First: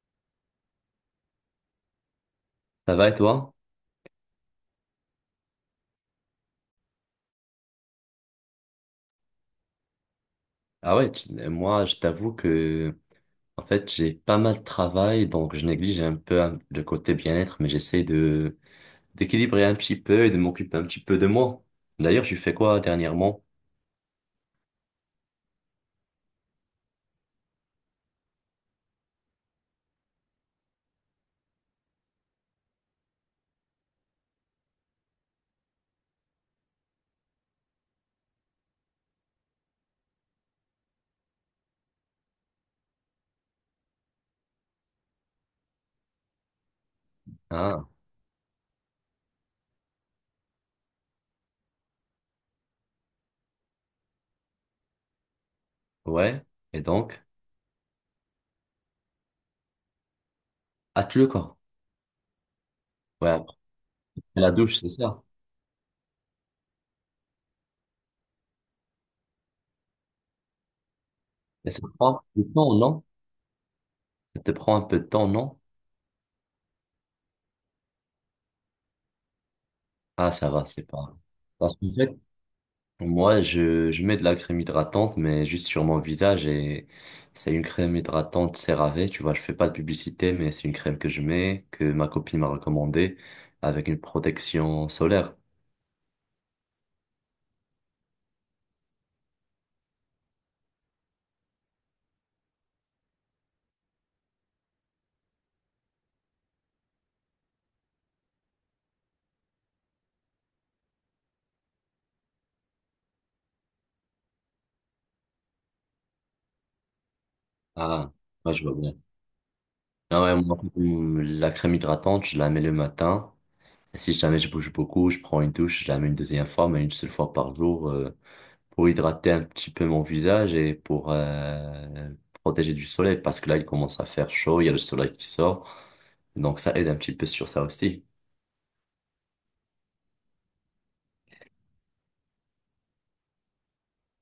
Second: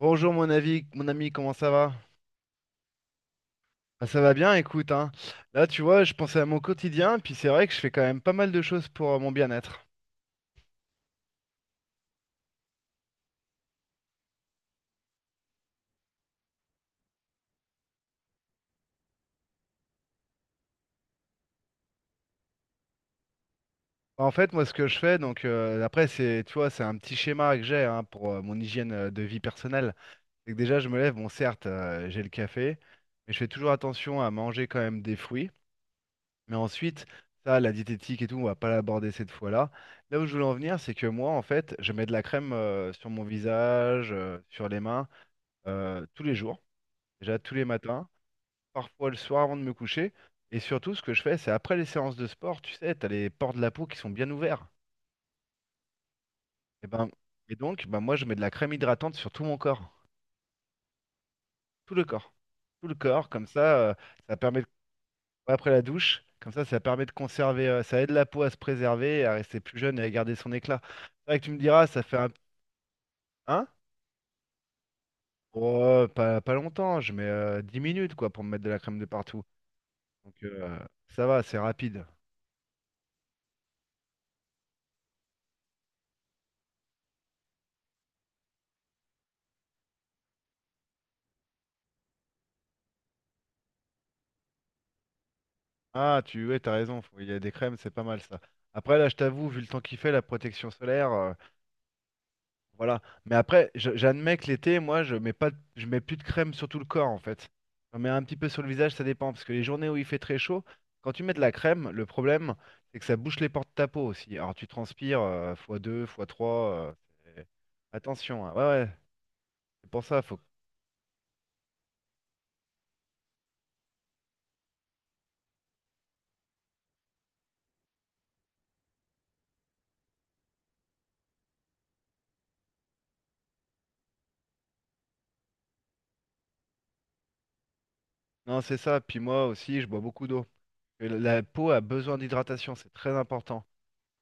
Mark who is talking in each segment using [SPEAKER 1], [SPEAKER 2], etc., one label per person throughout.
[SPEAKER 1] Bonjour mon ami, comment ça va?
[SPEAKER 2] Ça va et toi?
[SPEAKER 1] Ah, ça va bien, écoute, hein. Là, tu vois, je pensais à mon quotidien, puis c'est vrai que je fais quand même pas mal de choses pour mon bien-être.
[SPEAKER 2] Ah ouais, moi, je t'avoue que, en fait, j'ai pas mal de travail, donc je néglige un peu, hein, le côté bien-être, mais j'essaie de d'équilibrer un petit peu et de m'occuper un petit peu de moi. D'ailleurs, tu fais quoi dernièrement?
[SPEAKER 1] En fait, moi, ce que je fais, après, c'est, tu vois, c'est un petit schéma que j'ai hein, pour mon hygiène de vie personnelle. C'est que déjà, je me lève, bon, certes, j'ai le café, mais je fais toujours attention à manger quand même des fruits. Mais ensuite, ça, la diététique et tout, on va pas l'aborder cette fois-là. Là où je voulais en venir, c'est que moi, en fait, je mets de la crème sur mon visage, sur les mains, tous les jours. Déjà tous les
[SPEAKER 2] Ah
[SPEAKER 1] matins, parfois le soir avant de me coucher. Et surtout, ce que je fais, c'est après les séances de sport, tu sais, t'as les pores de la peau qui sont bien ouverts.
[SPEAKER 2] ouais, et
[SPEAKER 1] Et ben,
[SPEAKER 2] donc
[SPEAKER 1] et donc, moi, je mets de la crème hydratante sur tout mon corps,
[SPEAKER 2] ah, tu le corps.
[SPEAKER 1] tout le corps, tout le corps.
[SPEAKER 2] Ouais,
[SPEAKER 1] Comme
[SPEAKER 2] après
[SPEAKER 1] ça, euh, ça
[SPEAKER 2] la
[SPEAKER 1] permet de-
[SPEAKER 2] douche, c'est ça.
[SPEAKER 1] après la douche, comme ça permet de conserver, ça aide la peau à se préserver, à rester plus jeune et à garder son éclat. C'est vrai que tu me
[SPEAKER 2] Et ça
[SPEAKER 1] diras,
[SPEAKER 2] te
[SPEAKER 1] ça fait
[SPEAKER 2] prend
[SPEAKER 1] un,
[SPEAKER 2] du temps, non?
[SPEAKER 1] hein?
[SPEAKER 2] Ça te prend un peu de temps, non?
[SPEAKER 1] Oh, pas longtemps, je mets 10 minutes quoi pour me mettre de la crème de partout.
[SPEAKER 2] Ah
[SPEAKER 1] Donc
[SPEAKER 2] ça va,
[SPEAKER 1] euh,
[SPEAKER 2] c'est pas.
[SPEAKER 1] ça va, c'est
[SPEAKER 2] Parce que
[SPEAKER 1] rapide.
[SPEAKER 2] moi, je mets de la crème hydratante, mais juste sur mon visage, et c'est une crème hydratante CeraVe. Tu vois, je fais pas de publicité, mais c'est une crème que je mets, que ma copine m'a recommandée, avec une protection solaire.
[SPEAKER 1] Ah, tu ouais, t'as raison, il y a des crèmes, c'est pas mal ça. Après, là, je t'avoue, vu le temps qu'il fait, la protection solaire, voilà. Mais après, j'admets que l'été, moi, je mets pas, de- je mets plus de crème sur tout le corps, en fait. J'en mets un petit peu sur le visage, ça dépend, parce que les journées où il fait très chaud, quand tu mets de la crème, le problème, c'est que ça bouche les pores de ta peau aussi. Alors, tu transpires fois 2 fois 3.
[SPEAKER 2] Ah,
[SPEAKER 1] Attention, hein.
[SPEAKER 2] ouais, je vois
[SPEAKER 1] Ouais, ouais,
[SPEAKER 2] bien.
[SPEAKER 1] c'est pour ça,
[SPEAKER 2] Ah ouais,
[SPEAKER 1] faut.
[SPEAKER 2] moi, la crème hydratante, je la mets le matin. Et si jamais je bouge beaucoup, je prends une douche, je la mets une deuxième fois, mais une seule fois par jour, pour hydrater un petit peu mon visage et pour protéger du soleil, parce que là, il commence à faire chaud, il y a le soleil qui sort. Donc, ça aide un petit peu sur ça aussi.
[SPEAKER 1] Non, c'est ça. Puis moi aussi, je bois beaucoup d'eau. Et la peau a besoin d'hydratation, c'est très important.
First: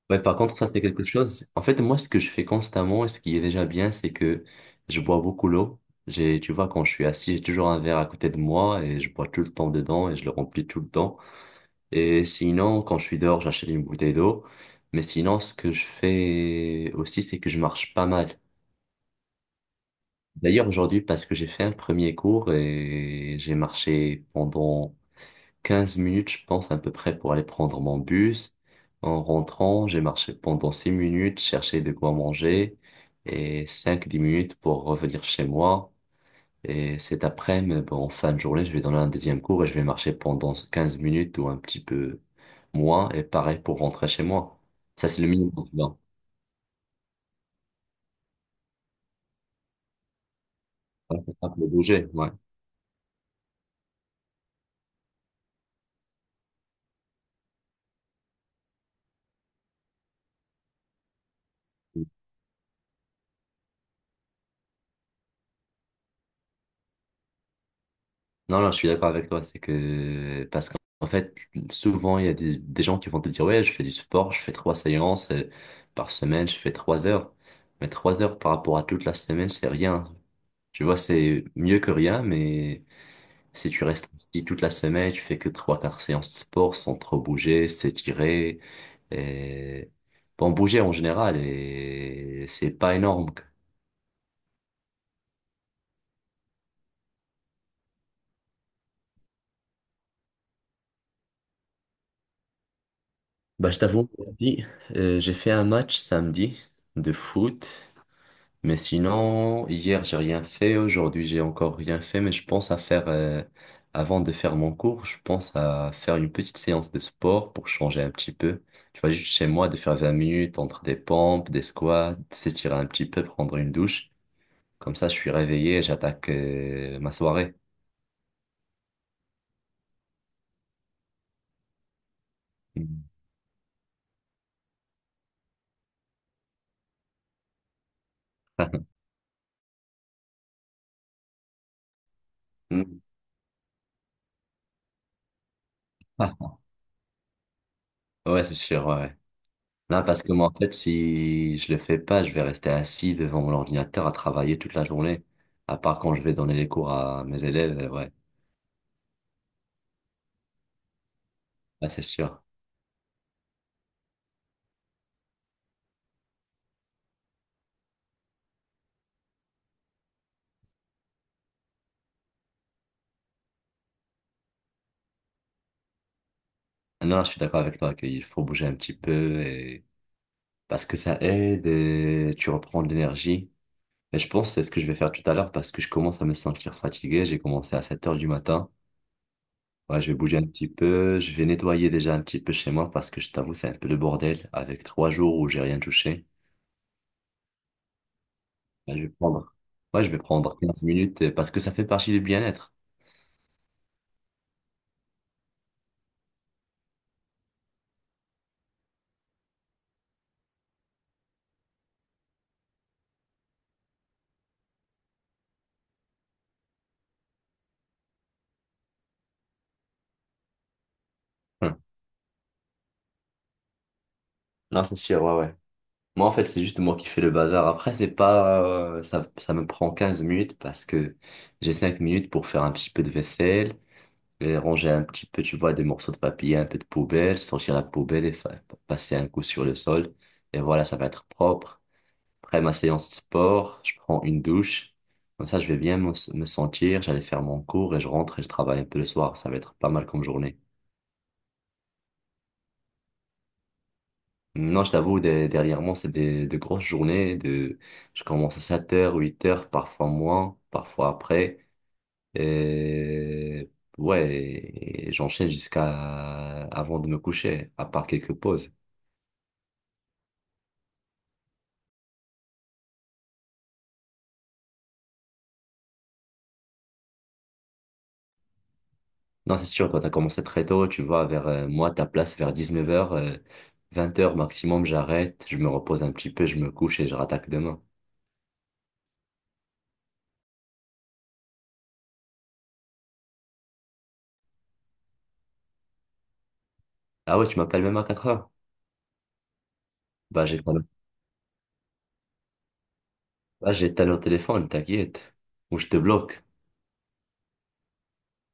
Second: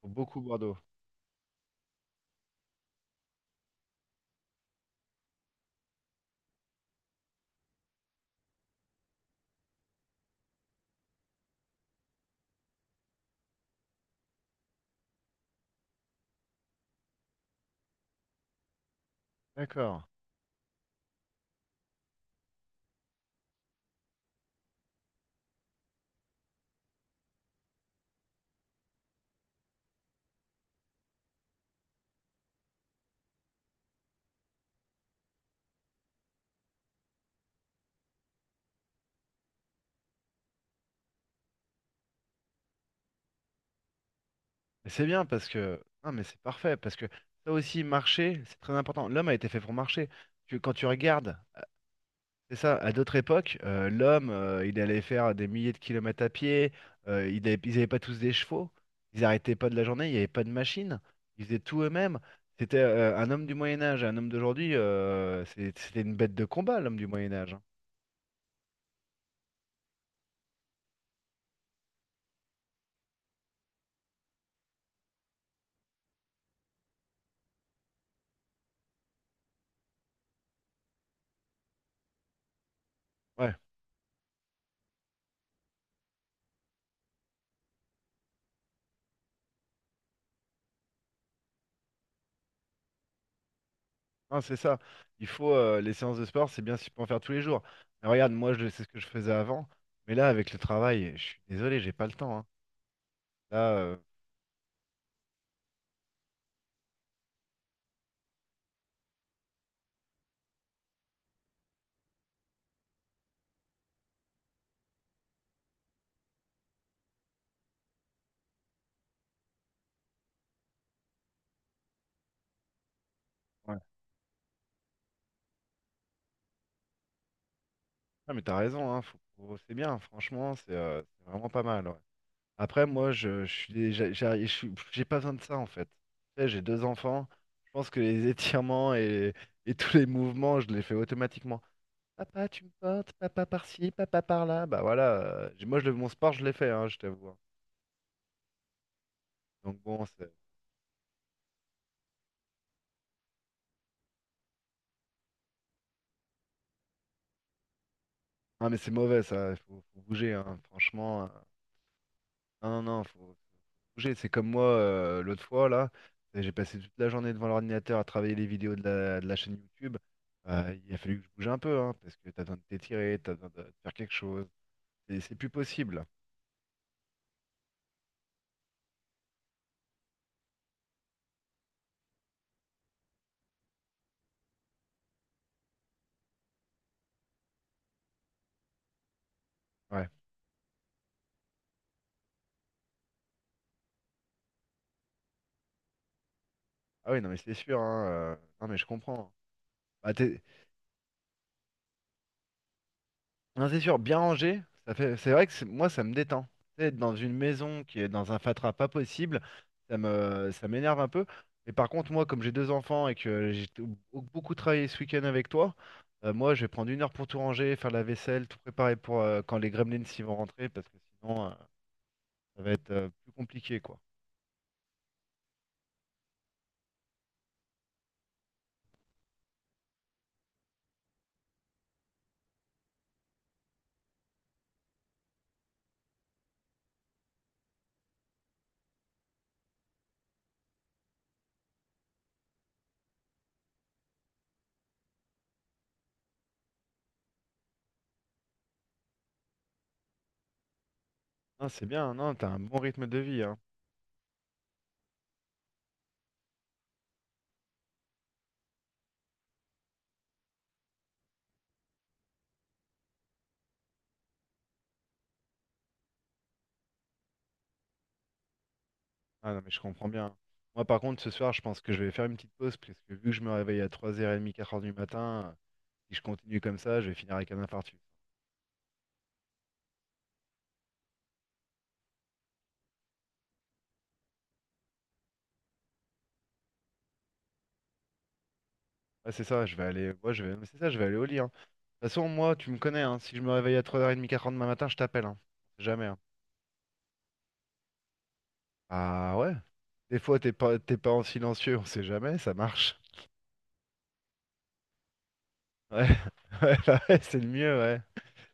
[SPEAKER 1] Faut
[SPEAKER 2] Ouais, par
[SPEAKER 1] beaucoup
[SPEAKER 2] contre,
[SPEAKER 1] boire
[SPEAKER 2] ça,
[SPEAKER 1] d'eau.
[SPEAKER 2] c'est quelque chose. En fait, moi, ce que je fais constamment et ce qui est déjà bien, c'est que je bois beaucoup l'eau. J'ai, tu vois, quand je suis assis, j'ai toujours un verre à côté de moi et je bois tout le temps dedans et je le remplis tout le temps. Et sinon, quand je suis dehors, j'achète une bouteille d'eau. Mais sinon, ce que je fais aussi, c'est que je marche pas mal.
[SPEAKER 1] D'accord.
[SPEAKER 2] D'ailleurs, aujourd'hui, parce que j'ai fait un premier cours et j'ai marché pendant 15 minutes, je pense, à peu près, pour aller prendre mon bus. En rentrant, j'ai marché pendant 6 minutes, chercher de quoi manger, et cinq dix minutes pour revenir chez moi. Et cet après-midi, bon, en fin de journée, je vais donner un deuxième cours et je vais marcher pendant 15 minutes ou un petit peu moins, et pareil pour rentrer chez moi.
[SPEAKER 1] Mais C'est
[SPEAKER 2] Ça, c'est
[SPEAKER 1] bien
[SPEAKER 2] le
[SPEAKER 1] parce
[SPEAKER 2] minimum, tu
[SPEAKER 1] que.
[SPEAKER 2] vois.
[SPEAKER 1] Non, mais c'est parfait parce que ça aussi, marcher, c'est très important. L'homme a été fait pour marcher. Quand tu
[SPEAKER 2] Ouais, c'est
[SPEAKER 1] regardes,
[SPEAKER 2] ça, pour bouger, ouais.
[SPEAKER 1] c'est ça, à d'autres époques, l'homme, il allait faire des milliers de kilomètres à pied, ils n'avaient pas tous des chevaux, ils n'arrêtaient pas de la journée, il n'y avait pas de machine, ils faisaient tout eux-mêmes. C'était un homme du Moyen-Âge, un homme d'aujourd'hui, c'était une bête de combat, l'homme du Moyen-Âge.
[SPEAKER 2] Non, non, je suis d'accord avec toi. C'est que, parce qu'en fait, souvent, il y a des gens qui vont te dire, ouais, je fais du sport, je fais 3 séances par semaine, je fais 3 heures. Mais 3 heures par rapport à toute la semaine, c'est rien. Tu vois, c'est mieux que rien, mais
[SPEAKER 1] Ouais.
[SPEAKER 2] si tu restes ici toute la semaine, tu fais que trois, quatre séances de sport sans trop bouger, s'étirer, et, bon, bouger en général, et c'est pas énorme.
[SPEAKER 1] Non, c'est ça. Il faut les séances de sport, c'est bien si tu peux en faire tous les jours. Mais regarde, moi, je sais ce que je faisais avant. Mais là, avec le travail, je suis désolé, j'ai pas le temps, hein. Là,
[SPEAKER 2] Bah, je t'avoue, aujourd'hui, j'ai fait un match samedi de foot. Mais sinon, hier, j'ai rien fait. Aujourd'hui, j'ai encore rien fait. Mais je pense à faire, avant de faire mon cours, je pense à faire une petite séance de sport pour changer un petit peu. Tu vois, juste chez moi, de faire 20 minutes entre des pompes, des squats, s'étirer un petit peu, prendre une
[SPEAKER 1] ouais.
[SPEAKER 2] douche. Comme ça, je suis réveillé et j'attaque, ma soirée.
[SPEAKER 1] Ah, mais t'as raison, hein, c'est bien, franchement, c'est vraiment pas mal, ouais. Après, moi, je suis déjà, j'ai pas besoin de ça en fait. Tu sais, j'ai deux enfants. Je pense que les étirements et tous les mouvements, je les fais automatiquement. Papa, tu me
[SPEAKER 2] Mm.
[SPEAKER 1] portes, papa par-ci, papa par-là. Bah voilà, mon sport, je l'ai fait, hein, je t'avoue, hein.
[SPEAKER 2] Ouais, c'est sûr, ouais, ouais.
[SPEAKER 1] Donc
[SPEAKER 2] Non,
[SPEAKER 1] bon,
[SPEAKER 2] parce
[SPEAKER 1] c'est.
[SPEAKER 2] que moi, en fait, si je le fais pas, je vais rester assis devant mon ordinateur à travailler toute la journée. À part quand je vais donner les cours à mes élèves, ouais.
[SPEAKER 1] Ah mais c'est mauvais ça, faut bouger hein, franchement.
[SPEAKER 2] Ah, c'est sûr.
[SPEAKER 1] Non, non, non, faut bouger. C'est comme moi l'autre fois là, j'ai passé toute la journée devant l'ordinateur à travailler les vidéos de de la chaîne YouTube. Il a fallu que je bouge un peu hein, parce que t'as besoin de t'étirer, t'as besoin de faire quelque chose. C'est plus possible.
[SPEAKER 2] Non, je suis d'accord avec toi qu'il faut bouger un petit peu, et... parce que ça aide et tu reprends de l'énergie. Et je pense que c'est ce que je vais faire tout à l'heure, parce que je commence à me sentir fatigué. J'ai commencé à 7 heures du matin. Ouais,
[SPEAKER 1] Ouais.
[SPEAKER 2] je vais bouger un petit peu. Je vais nettoyer déjà un petit peu chez moi, parce que je t'avoue, c'est un peu le bordel avec 3 jours où j'ai rien touché.
[SPEAKER 1] Ah oui, non mais c'est sûr, hein, non mais je
[SPEAKER 2] Ouais, je vais
[SPEAKER 1] comprends.
[SPEAKER 2] prendre. Ouais, je
[SPEAKER 1] Bah,
[SPEAKER 2] vais
[SPEAKER 1] t'es-
[SPEAKER 2] prendre 15 minutes parce que ça fait partie du bien-être.
[SPEAKER 1] Non, c'est sûr, bien rangé, ça fait... c'est vrai que moi, ça me détend. Tu sais, être dans une maison qui est dans un fatras pas possible, ça me... ça m'énerve un peu. Mais par contre, moi, comme j'ai deux enfants et que beaucoup travaillé ce week-end avec toi, moi, je vais prendre 1 heure pour tout ranger, faire la vaisselle, tout préparer pour quand les gremlins s'y vont rentrer, parce que sinon,
[SPEAKER 2] Hum.
[SPEAKER 1] ça va être plus compliqué, quoi.
[SPEAKER 2] Non, c'est sûr, ouais, ouais. Moi, en fait, c'est juste moi qui fais le bazar. Après, c'est pas, ça, ça me prend 15 minutes, parce que j'ai 5 minutes pour faire un petit peu de vaisselle, et ranger un petit peu, tu vois, des morceaux de papier, un peu de poubelle, sortir la poubelle et passer un coup sur le sol. Et voilà, ça va être propre. Après ma séance de sport, je prends une douche. Comme ça, je vais bien me sentir, j'allais faire mon cours, et je rentre et je travaille un peu le soir. Ça va être pas mal comme journée.
[SPEAKER 1] Non, c'est bien, non, t'as un bon rythme de vie, hein.
[SPEAKER 2] Non, je t'avoue, dernièrement, c'est des, de grosses journées. Je commence à 7 heures 8 heures, parfois moins, parfois après. Et ouais, et j'enchaîne jusqu'à avant de me coucher, à part quelques pauses.
[SPEAKER 1] Ah non, mais je comprends bien. Moi, par contre, ce soir, je pense que je vais faire une petite pause, parce que vu que je me réveille à 3h30, 4 heures du matin... Si je continue comme ça, je vais finir avec un infarctus.
[SPEAKER 2] Non, c'est sûr, toi, t'as commencé très tôt, tu vois, vers moi, ta place, vers 19 heures 20 heures maximum, j'arrête, je me repose un petit peu, je me couche et je rattaque demain.
[SPEAKER 1] Ouais, c'est ça, je vais aller. Moi, je vais... mais C'est ça, je vais aller au lit, hein. De toute façon, moi, tu me connais, hein, si je me réveille à 3h30, 4 heures demain matin, je t'appelle. Hein. On sait jamais, hein.
[SPEAKER 2] Ah ouais, tu m'appelles même à 4 heures.
[SPEAKER 1] Ah ouais. Des fois,
[SPEAKER 2] Bah, j'éteins le
[SPEAKER 1] t'es pas en silencieux, on sait jamais, ça marche.
[SPEAKER 2] Bah, j'éteins le téléphone, t'inquiète. Ou je te
[SPEAKER 1] Ouais,
[SPEAKER 2] bloque.
[SPEAKER 1] ouais, bah ouais, c'est le mieux, ouais.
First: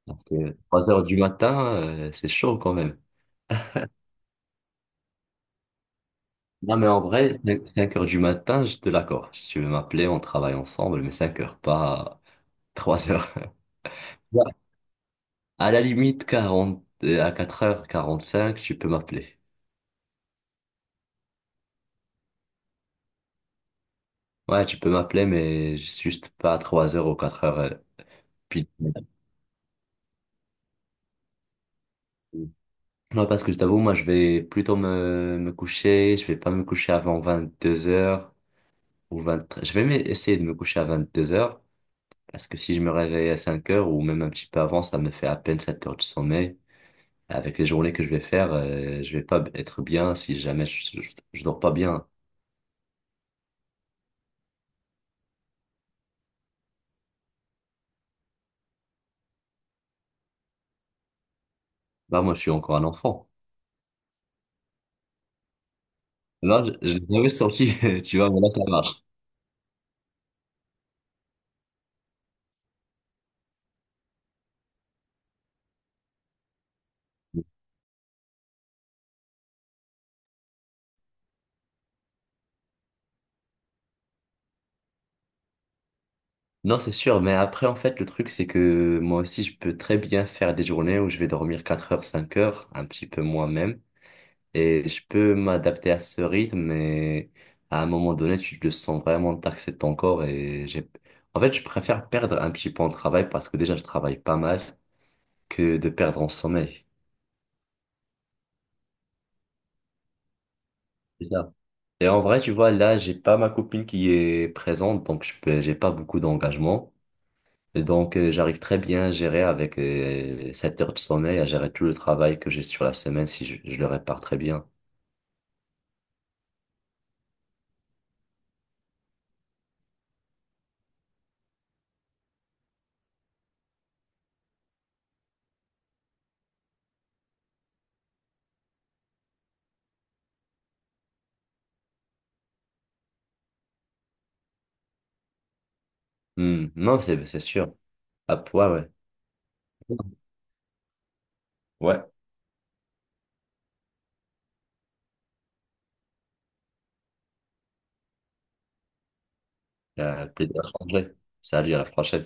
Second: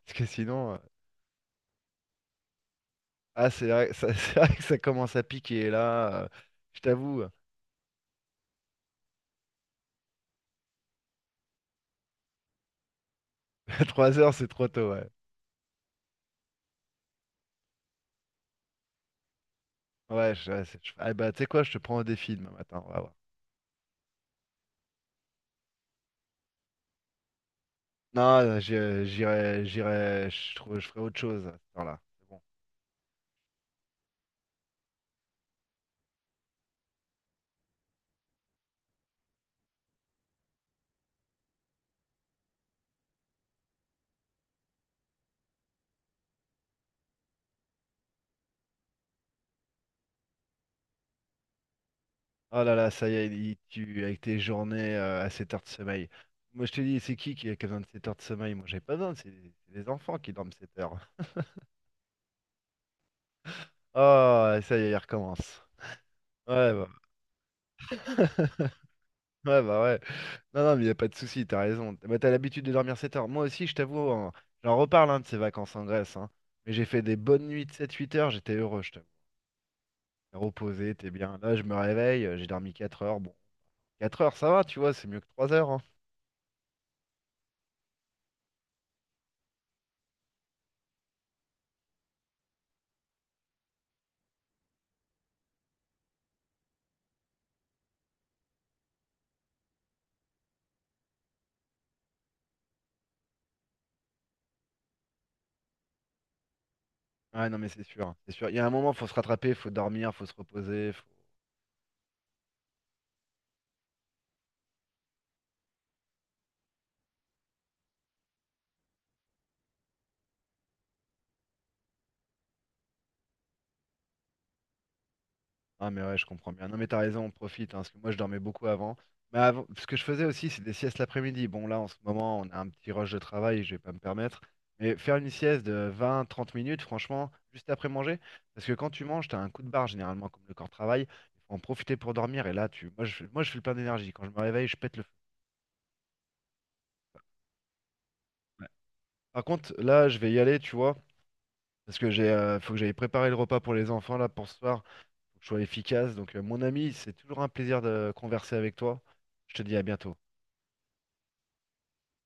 [SPEAKER 1] Parce
[SPEAKER 2] Parce
[SPEAKER 1] que
[SPEAKER 2] que
[SPEAKER 1] sinon.
[SPEAKER 2] 3 heures du matin, c'est chaud quand même.
[SPEAKER 1] Ah, c'est vrai, c'est vrai que ça commence à piquer là.
[SPEAKER 2] Non,
[SPEAKER 1] Je
[SPEAKER 2] mais en
[SPEAKER 1] t'avoue,
[SPEAKER 2] vrai, 5 heures du matin, je te l'accorde. Si tu veux m'appeler, on travaille ensemble, mais 5 heures, pas 3 heures.
[SPEAKER 1] trois heures
[SPEAKER 2] Ouais.
[SPEAKER 1] c'est trop tôt, ouais.
[SPEAKER 2] À la limite, 40 à 4h45, tu peux m'appeler.
[SPEAKER 1] Ouais, je... ouais, c'est- je- Ah, bah, tu sais quoi, je te prends au défi demain matin, on va voir.
[SPEAKER 2] Ouais, tu peux m'appeler, mais juste pas à 3 heures ou 4 heures,
[SPEAKER 1] Non,
[SPEAKER 2] pile.
[SPEAKER 1] je- J'irai, je trouve, je ferai autre chose à cette heure-là. C'est bon.
[SPEAKER 2] Non, parce que je t'avoue, moi, je vais plutôt me coucher. Je vais pas me coucher avant 22 heures ou 23. Essayer de me coucher à 22 heures. Parce que si je me réveille à 5 heures ou même un petit peu avant, ça me fait à peine 7 heures de sommeil. Avec les journées que je vais faire, je vais pas être bien si jamais je dors pas bien.
[SPEAKER 1] Oh là là, ça y est, avec tes journées à 7 heures de sommeil. Moi, je te dis, c'est qui a besoin de 7 heures de sommeil? Moi, j'ai pas besoin, c'est les enfants qui dorment 7 heures.
[SPEAKER 2] Bah, moi, je suis encore un enfant.
[SPEAKER 1] Oh, ça y est, il recommence.
[SPEAKER 2] Là,
[SPEAKER 1] Ouais, bah,
[SPEAKER 2] j'ai jamais sorti, tu vois, mais là, ça marche.
[SPEAKER 1] ouais, bah ouais. Non, non, mais il n'y a pas de souci, t'as raison. Bah, t'as l'habitude de dormir 7 heures. Moi aussi, je t'avoue, hein, j'en reparle hein, de ces vacances en Grèce, hein. Mais j'ai fait des bonnes nuits de 7-8 heures, j'étais heureux, je t'avoue. T'es reposé, t'es bien. Là, je me réveille, j'ai dormi 4 heures. Bon. 4 heures, ça va, tu vois, c'est mieux que 3 heures, hein.
[SPEAKER 2] Non, c'est sûr, mais après, en fait, le truc, c'est que moi aussi, je peux très bien faire des journées où je vais dormir 4 heures, 5 heures, un petit peu moins même. Et je peux m'adapter à ce rythme, mais à un moment donné, tu te sens vraiment taxer ton corps. En fait, je préfère perdre un petit peu en travail, parce que déjà, je travaille pas mal, que de perdre en sommeil.
[SPEAKER 1] Ouais, non, mais c'est sûr, hein, c'est sûr. Il y a un moment, faut se rattraper, faut dormir, faut se reposer. Faut...
[SPEAKER 2] C'est ça. Et en vrai, tu vois, là, j'ai pas ma copine qui est présente, donc je peux, j'ai pas beaucoup d'engagement. Et donc, j'arrive très bien à gérer avec 7 heures de sommeil, à gérer tout le travail que j'ai sur la semaine, si je le répare très bien.
[SPEAKER 1] Ah, mais ouais, je comprends bien. Non, mais t'as raison, on profite, hein, parce que moi, je dormais beaucoup avant. Mais avant, ce que je faisais aussi, c'est des siestes l'après-midi. Bon, là, en ce moment, on a un petit rush de travail, je vais pas me permettre. Mais faire une sieste de 20, 30 minutes, franchement, juste après manger, parce que quand tu manges, t'as un coup de barre, généralement, comme le corps travaille. Il faut en profiter pour dormir, et là, tu... moi, je suis le plein d'énergie. Quand je me réveille, je pète le feu.
[SPEAKER 2] Hmm. Non, c'est sûr. Ah,
[SPEAKER 1] Ouais.
[SPEAKER 2] ouais, ouais.
[SPEAKER 1] Par contre, là, je vais y aller, tu vois. Parce
[SPEAKER 2] Ouais,
[SPEAKER 1] que faut que j'aille préparer le repas pour les enfants là pour ce soir. Faut que je sois efficace. Donc, mon ami, c'est toujours un plaisir de converser avec toi. Je te dis à bientôt.
[SPEAKER 2] Plaisir à changer. Salut, à la prochaine.